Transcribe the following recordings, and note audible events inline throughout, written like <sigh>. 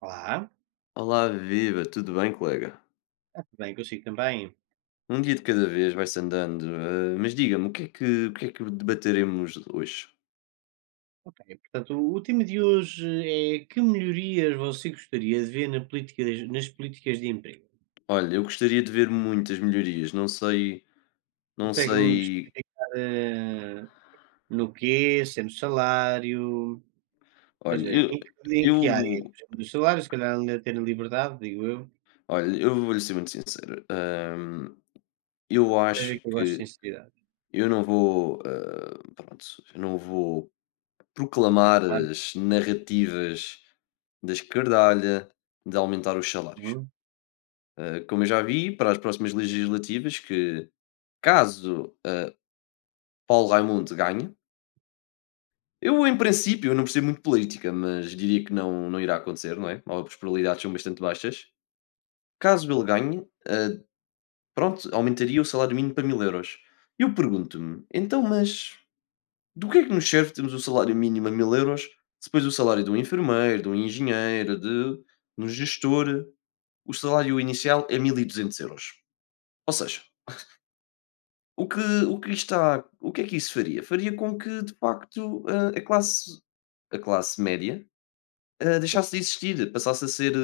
Olá, Olá, viva, tudo bem, colega? bem consigo também. Um dia de cada vez vai-se andando, mas diga-me, o que é que debateremos hoje? Ok, portanto, o tema de hoje é que melhorias você gostaria de ver na política, nas políticas de emprego? Olha, eu gostaria de ver muitas melhorias, não sei, não Consegue-me sei, especificar no quê, se é no salário, ou olha, seja, em que área? eu, Por exemplo, no salário, se calhar ainda ter a liberdade, digo eu, eu vou-lhe ser muito sincero. Eu seja acho que eu gosto de que sinceridade. eu não vou, ah, pronto, eu não vou Desculpa, proclamar claro. as narrativas da esquerdalha de aumentar os salários. Uhum. Como eu já vi, para as próximas legislativas, que caso Paulo Raimundo ganhe, eu em princípio eu não percebo muito de política, mas diria que não, não irá acontecer, não é? As probabilidades são bastante baixas. Caso ele ganhe, pronto, aumentaria o salário mínimo para 1000 euros. Eu pergunto-me, então, mas do que é que nos serve termos o salário mínimo a 1000 euros se depois o salário de um enfermeiro, de um engenheiro, de um gestor, o salário inicial é 1200 euros? Ou seja, O que o que é que isso faria? Faria com que, de facto, a classe média deixasse de existir, passasse a ser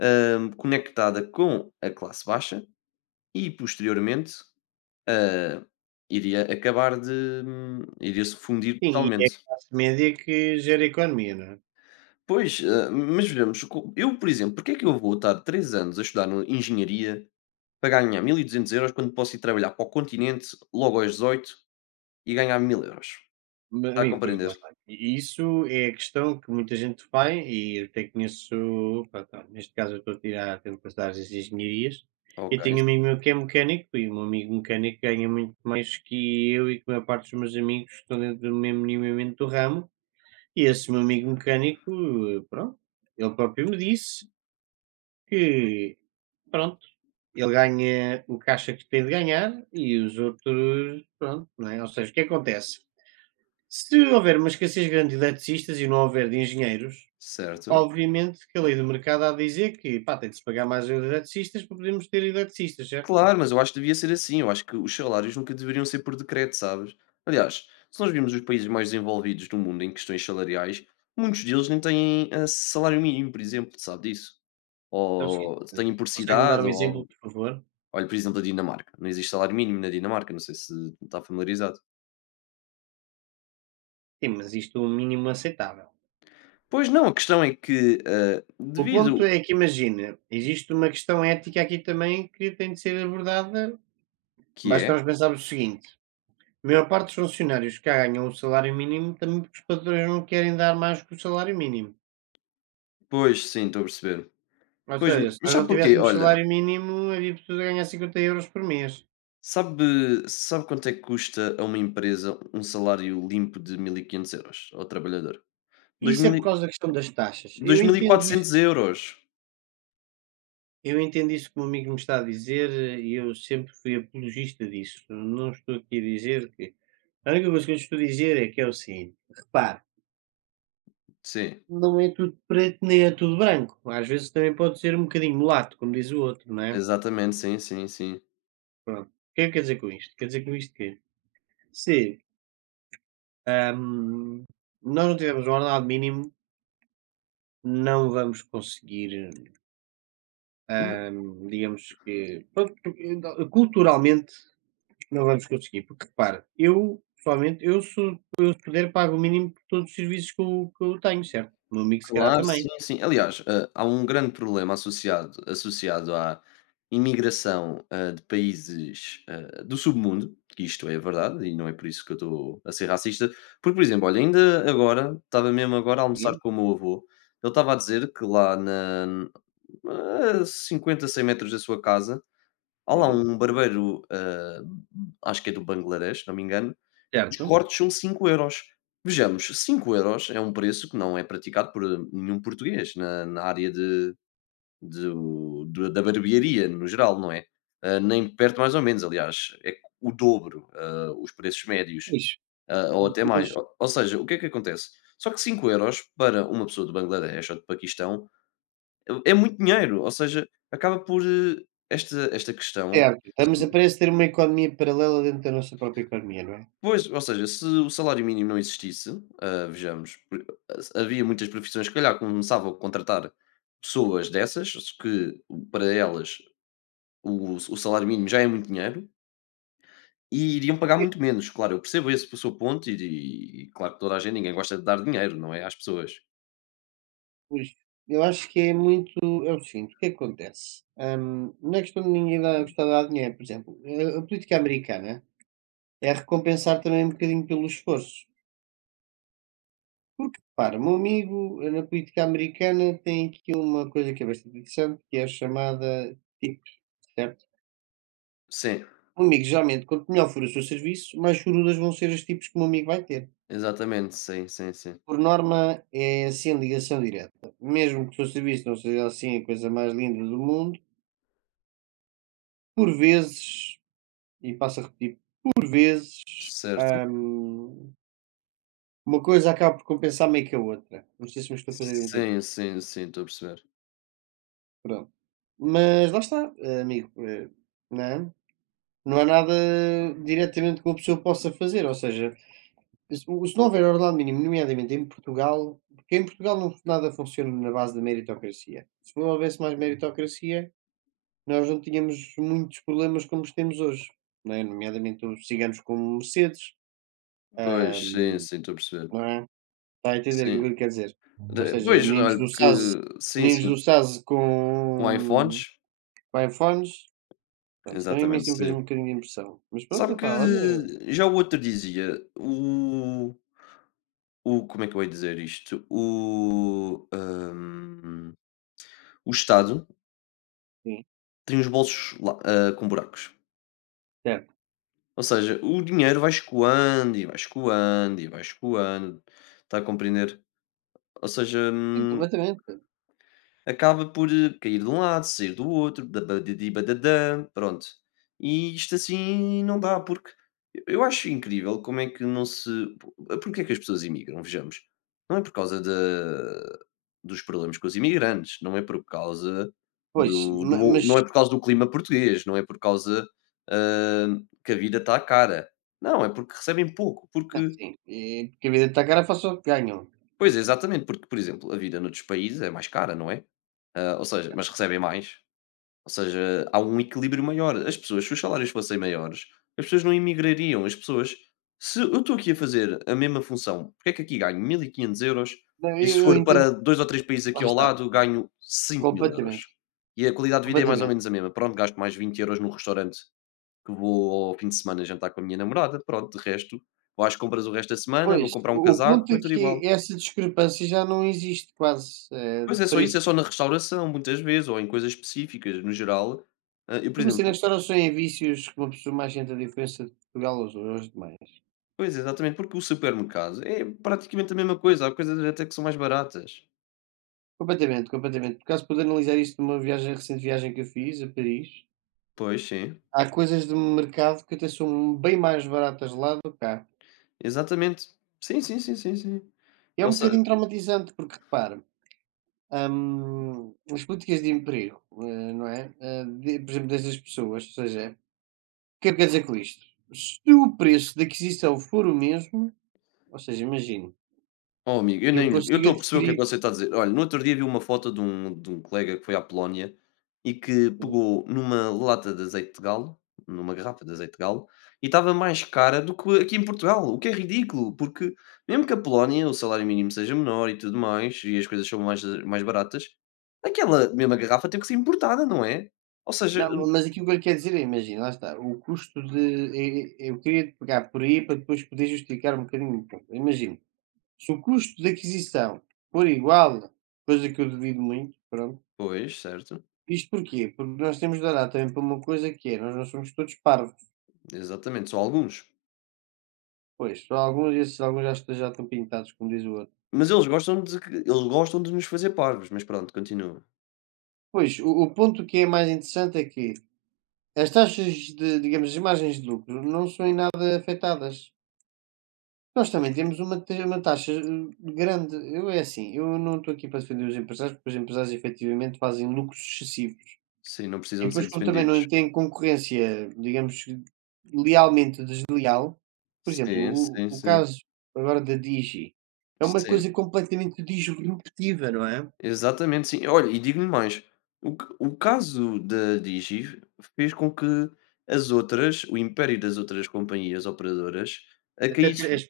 conectada com a classe baixa e, posteriormente, hã, iria acabar de iria-se fundir Sim, e é a totalmente. classe média que gera a economia, não é? Pois, mas vejamos, co eu, por exemplo, porque é que eu vou estar 3 anos a estudar no engenharia para ganhar 1200 euros quando posso ir trabalhar para o continente logo aos 18 e ganhar 1000 euros? Ma Está a amigo, pois lá compreender? está. E isso é a questão que muita gente faz e eu até conheço, pronto, olha, neste caso eu estou a tirar tenho que passar as engenharias, e Ok, tenho um amigo meu que é mecânico e um amigo mecânico ganha muito mais que eu e que a maior parte dos meus amigos que estão dentro do mesmo minimamente do ramo, e esse meu amigo mecânico, pronto, ele próprio me disse que, pronto, ele ganha o caixa que tem de ganhar e os outros, pronto, não é? Ou seja, o que acontece? Se houver uma escassez grande de eletricistas e não houver de engenheiros, certo. obviamente que a lei do mercado há de dizer que, pá, tem de se pagar mais aos eletricistas para podermos ter eletricistas, certo? Claro, mas eu acho que devia ser assim. Eu acho que os salários nunca deveriam ser por decreto, sabes? Aliás, se nós vimos os países mais desenvolvidos do mundo em questões salariais, muitos deles nem têm salário mínimo, por exemplo, sabe disso? É o seguinte, Ou têm por consegue-me dar cidade, um ou exemplo, algo. por favor? Olha, por exemplo, a Dinamarca. Não existe salário mínimo na Dinamarca, não sei se está familiarizado. Sim, mas isto é um mínimo aceitável. Pois não, a questão é que, O ponto devido é que, imagina, existe uma questão ética aqui também que tem de ser abordada. que Basta é, nós pensarmos o seguinte: a maior parte dos funcionários que ganham o salário mínimo também porque os patrões não querem dar mais que o salário mínimo. pois sim, estou a perceber. Ou Pois, seja, se mas nós não sabe porquê? tivéssemos Olha, salário mínimo, havia pessoas a ganhar 50 euros por mês. sabe, sabe quanto é que custa a uma empresa um salário limpo de 1500 euros ao trabalhador? dois Isso é mil por e causa da questão das taxas. dois mil e quatrocentos euros. Eu entendo isso que o meu amigo me está a dizer, e eu sempre fui apologista disso. Não estou aqui a dizer que a única coisa que eu estou a dizer é que é o seguinte: repare, Sim, não é tudo preto nem é tudo branco. Às vezes também pode ser um bocadinho mulato, como diz o outro, não é? exatamente, sim, sim, sim. <laughs> Pronto. O que é que quer dizer com isto? Quer dizer com isto que se, hum, nós não tivermos um ordenado mínimo, não vamos conseguir. Uhum, Digamos que, pronto, porque ainda culturalmente não vamos conseguir, porque repara, eu pessoalmente, eu se puder pago o mínimo por todos os serviços que eu tenho, certo? O meu amigo se calhar claro, também, sim, sim. Aliás, há um grande problema associado à imigração, de países, do submundo, que isto é verdade e não é por isso que eu estou a ser racista, porque, por exemplo, olha, ainda agora, estava mesmo agora a almoçar sim, com o meu avô, ele estava a dizer que lá na a 50, 100 metros da sua casa, há lá sim. um barbeiro, acho que é do Bangladesh, se não me engano, os Certo? cortes são 5 euros. Vejamos, 5 euros é um preço que não é praticado por nenhum português na área de do do da barbearia no geral, não é? Nem perto mais ou menos, aliás, é o dobro, os preços médios, Isso. Ou até Mas mais. Ou seja, o que é que acontece? Só que 5 euros para uma pessoa do Bangladesh ou do Paquistão é muito dinheiro, ou seja, acaba por, esta questão certo, se estamos a parece ter uma economia paralela dentro da nossa própria economia, não é? pois, ou seja, se o salário mínimo não existisse, vejamos, por havia muitas profissões que, calhar, começavam a contratar pessoas dessas, que para elas o salário mínimo já é muito dinheiro, e iriam pagar E, muito menos. Claro, eu percebo esse o seu ponto e claro que toda a gente ninguém gosta de dar dinheiro, não é, às pessoas. pois, eu acho que é muito é o seguinte, o que é que acontece? Não é questão de ninguém dar gostar de dar dinheiro, por exemplo, a política americana é recompensar também um bocadinho pelo esforço. Porque, para meu amigo na política americana tem aqui uma coisa que é bastante interessante, que é a chamada tipos, certo? Sim, Um amigo, geralmente, quanto melhor for o seu serviço, mais chorudas vão ser os tipos que o meu amigo vai ter. exatamente, sim, sim, sim. Por norma, é assim ligação direta. Mesmo que o seu serviço não seja assim a coisa mais linda do mundo, por vezes, e passo a repetir, por vezes, Certo. hum, uma coisa acaba por compensar meio que a outra. Não sei se me estou a fazer Sim, entender. sim, sim, estou a perceber. Pronto. Mas lá está, amigo, não é? Não há nada diretamente que uma pessoa possa fazer, ou seja, se não houver ordenado mínimo, nomeadamente em Portugal, porque em Portugal não, nada funciona na base da meritocracia. Se não houvesse mais meritocracia, nós não tínhamos muitos problemas como os temos hoje, não é? Nomeadamente os ciganos com Mercedes, ah, Pois, sim, sim, estou a perceber. não é? Está a entender aquilo Sim. que ele quer dizer? Ou De seja, pois, olha que sim, meninos sim, do Saz com iPhones, com iPhones, pronto, também a mim exatamente, sempre fez sim. um bocadinho de impressão. Mas pronto, Sabe epá, olha, que já o outro dizia, o como é que eu hei dizer isto? O Estado sim. tem os bolsos la com buracos. Ou seja, o dinheiro vai escoando e vai escoando e vai escoando, está a compreender? Ou seja, Sim, completamente. acaba por, cair de um lado, sair do outro, da, dabadidi badadã, pronto. E isto assim não dá, porque eu acho incrível como é que não se porque é que as pessoas imigram, vejamos. Não é por causa da dos problemas com os imigrantes, não é por causa Pois, do ma do mas não é por causa do clima português, não é por causa, que a vida está cara. Não, é porque recebem pouco, não, porque sim, porque a vida está cara, faço o que ganham. pois, Sim. é exatamente, porque, por exemplo, a vida noutros países é mais cara, não é? Ou seja, Yeah. mas recebem mais. Ou seja, há um equilíbrio maior. As pessoas, se os salários fossem maiores, as pessoas não imigrariam. As pessoas, se eu estou aqui a fazer a mesma função, porque é que aqui ganho 1.500 euros Não, e se eu for entendo, para dois ou três países lá aqui ao está, lado, ganho 5000 euros. completamente, E a qualidade de vida é mais ou completamente. menos a mesma. Pronto, gasto mais 20 euros no restaurante que vou ao fim de semana jantar com a minha namorada. Pronto, de resto, vou às compras o resto da semana, vou Pois, comprar um o ponto casaco, é é tudo que igual. essa discrepância já não existe quase, Pois de é só isso, preços. é só na restauração, muitas vezes, ou em coisas específicas, no geral. Eu, por Comecei na exemplo, restauração em vícios que uma pessoa mais sente a diferença de Portugal aos aos demais. pois, exatamente, porque o supermercado é praticamente a mesma coisa, há coisas até que são mais baratas. Completamente, completamente. Por acaso pude analisar isto numa viagem recente viagem que eu fiz a Paris. Pois, sim. Há coisas de mercado que até são bem mais baratas lá do que cá. Exatamente. Sim, sim, sim, sim, sim. E é Ou um se bocadinho traumatizante, porque repara. As políticas de emprego, não é? De- por exemplo, dessas pessoas, ou seja, o que é que quer dizer com isto? Se o preço de aquisição for o mesmo, ou seja, imagino, Oh, amigo, eu eu nem eu consigo estou a perceber o que é que adquirir. você está a dizer. Olha, no outro dia vi uma foto de um colega que foi à Polónia e que pegou numa lata de azeite de galo, numa garrafa de azeite de galo, e estava mais cara do que aqui em Portugal, o que é ridículo, porque mesmo que a Polónia o salário mínimo seja menor e tudo mais, e as coisas são mais baratas, aquela mesma garrafa teve que ser importada, não é? Ou seja Não, mas aqui o que ele quer dizer é, imagina, lá está, o custo de. Eu queria pegar por aí para depois poder justificar um bocadinho o ponto. Imagino, se o custo de aquisição for igual, coisa que eu duvido muito, pronto. pois, certo, Isto porquê? Porque nós temos de olhar também para uma coisa que é, nós não somos todos parvos. exatamente, só alguns. Pois, só alguns, esses alguns já estão pintados, como diz o outro. Mas eles gostam de que eles gostam de nos fazer parvos, mas pronto, continua. Pois, o ponto que é mais interessante é que as taxas de, digamos, as margens de lucro não são em nada afetadas. Nós também temos uma, uma taxa grande. Eu é assim, eu não estou aqui para defender os empresários, porque os empresários efetivamente fazem lucros excessivos. Sim, não E precisam de ser depois, como também não defendidos. têm concorrência, digamos, lealmente desleal, por exemplo, Sim, o, sim, o sim. caso agora da Digi é uma Sim, coisa completamente disruptiva, não é? exatamente, sim. Olha, e digo-lhe mais, o caso da Digi fez com que as outras o império das outras companhias operadoras a Até ter- caísse as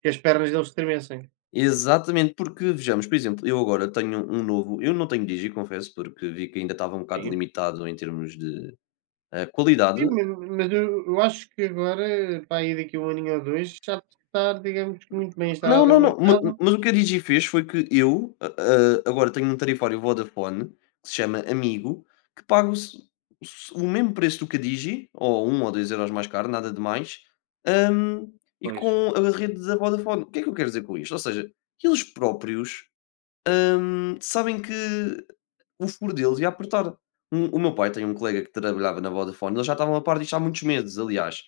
Que as pernas deles tremessem. exatamente, porque vejamos, por exemplo, eu agora tenho um novo eu não tenho Digi, confesso, porque vi que ainda estava um bocado Sim. limitado em termos de, qualidade. Sim, mas eu acho que agora, para aí daqui a 1 aninho ou 2, já de estar, digamos que muito bem Não, instalado não, no não, ma mercado. mas o que a Digi fez foi que eu, a agora tenho um tarifário Vodafone, que se chama Amigo, que pago se o mesmo preço do que a Digi, ou 1 ou 2€ mais caro, nada de mais, hum, e Pois, com a rede da Vodafone. O que é que eu quero dizer com isto? Ou seja, eles próprios sabem que o furo deles ia apertar. Um- o meu pai tem um colega que trabalhava na Vodafone, eles já estavam a par disto há muitos meses, aliás.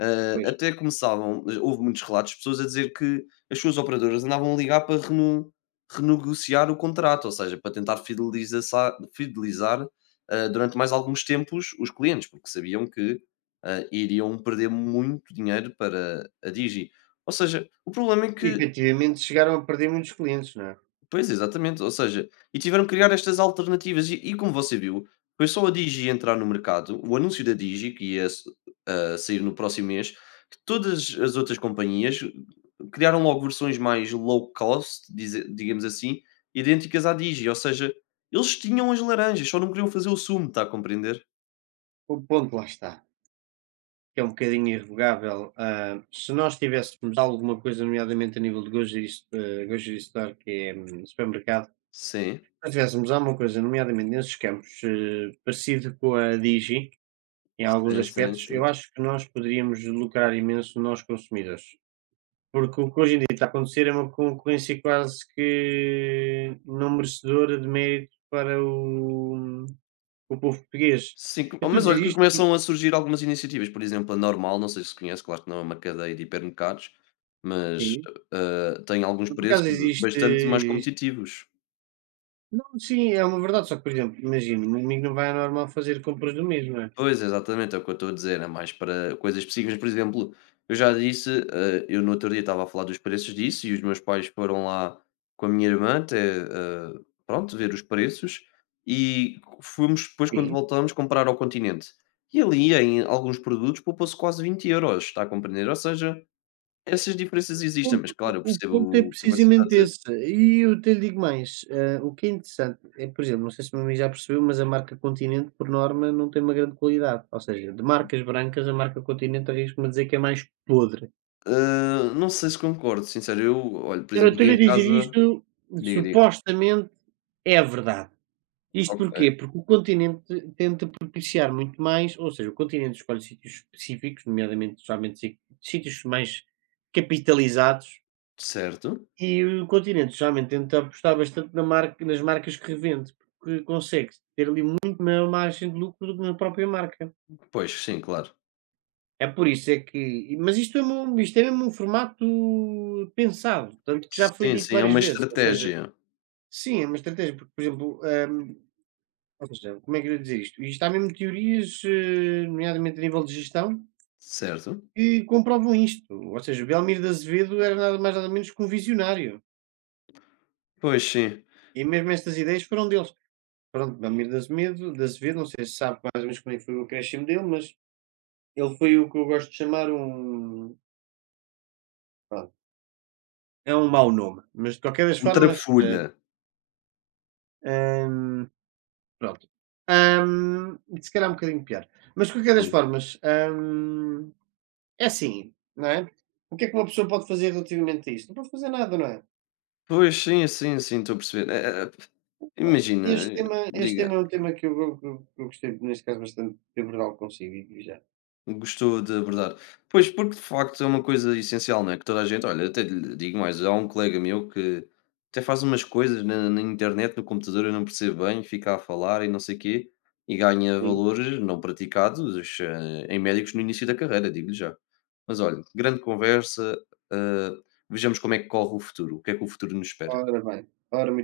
Pois. Até começavam, houve muitos relatos de pessoas a dizer que as suas operadoras andavam a ligar para renegociar o contrato, ou seja, para tentar fidelizar, durante mais alguns tempos os clientes, porque sabiam que iriam perder muito dinheiro para a Digi. Ou seja, o problema é E que efetivamente chegaram a perder muitos clientes, não é? pois, exatamente. Ou seja, e tiveram que criar estas alternativas. E como você viu, foi só a Digi entrar no mercado, o anúncio da Digi, que sair no próximo mês, que todas as outras companhias criaram logo versões mais low cost, digamos assim, idênticas à Digi. Ou seja, eles tinham as laranjas, só não queriam fazer o sumo, está a compreender? O ponto lá está, que é um bocadinho irrevogável, se nós tivéssemos alguma coisa, nomeadamente a nível de grocery s grocery store, que é, supermercado, se Sim, nós tivéssemos alguma coisa, nomeadamente nesses campos, parecido com a Digi em alguns sim, sim, aspectos, eu sim. acho que nós poderíamos lucrar imenso nós consumidores. Porque o que hoje em dia está a acontecer é uma concorrência quase que não merecedora de mérito para o povo português. Sim, Eu co estou a mas dizer olha que isto por começam a surgir algumas iniciativas, por exemplo, a Normal, não sei se conhece, claro que não é uma cadeia de hipermercados, mas, sim, tem alguns por preços acaso existe bastante mais existe competitivos. não, sim, é uma verdade, só que, por exemplo, imagina, o amigo não vai ao normal fazer compras do mesmo não é? Pois, exatamente, é o que eu estou a dizer, é mais para coisas específicas. Por exemplo, eu já disse, eu no outro dia estava a falar dos preços disso e os meus pais foram lá com a minha irmã até, pronto, ver os preços e fomos depois quando Sim. voltamos comprar ao Continente. E ali em alguns produtos poupou-se quase 20 euros está a compreender? Ou seja, essas diferenças O existem, mas o claro, eu o ponto é percebo o que você está a precisamente dizer. esse. E eu até lhe digo mais, o que é interessante é, por exemplo, não sei se o meu amigo já percebeu, mas a marca Continente, por norma, não tem uma grande qualidade. Ou seja, de marcas brancas, a marca Continente arrisco-me a dizer que é mais podre. Não sei se concordo, sincero, eu olha, por Eu exemplo, aqui estou-lhe a em dizer casa isto, diga, diga. supostamente é a verdade. Isto Ok, porquê? Porque o Continente tenta propiciar muito mais, ou seja, o Continente escolhe sítios específicos, nomeadamente, somente si sítios mais capitalizados. certo. E o Continente geralmente tenta apostar bastante na marca nas marcas que revende, porque consegue ter ali muito maior margem de lucro do que na própria marca. Pois, sim, claro. É por isso é que mas isto é mesmo um formato pensado, tanto que já foi Sim, dito sim, é várias uma vezes, ou seja estratégia, sim, é uma estratégia, porque, por exemplo, ou seja, como é que eu ia dizer isto? Isto há mesmo teorias, nomeadamente a nível de gestão, certo. que comprovam isto. Ou seja, o Belmiro de Azevedo era nada mais nada menos que um visionário, Pois, sim. e mesmo estas ideias foram dele. Pronto, Belmiro de Azemedo de Azevedo, não sei se sabe mais ou menos como é que foi o acréscimo dele, mas ele foi o que eu gosto de chamar um pronto, é um mau nome, mas de qualquer das Um formas, trafulha. hum, pronto, se calhar um bocadinho pior. Mas de qualquer das Sim. formas, hum, é assim, não é? O que é que uma pessoa pode fazer relativamente a isto? Não pode fazer nada, não é? Pois, sim, sim, sim, estou a perceber. É, Pá, imagina, este tema, este diga. tema é um tema que eu gostei, neste caso, bastante de abordá consigo, e já. Gostou de abordar. Pois, porque de facto é uma coisa essencial, não é? Que toda a gente, olha, até lhe digo mais, há um colega meu que até faz umas coisas na, na internet, no computador, eu não percebo bem, fica a falar e não sei quê, e ganha Sim. valores não praticados em médicos no início da carreira, digo-lhe já. Mas olha, grande conversa, eh, vejamos como é que corre o futuro, o que é que o futuro nos espera. Ora bem, ora muito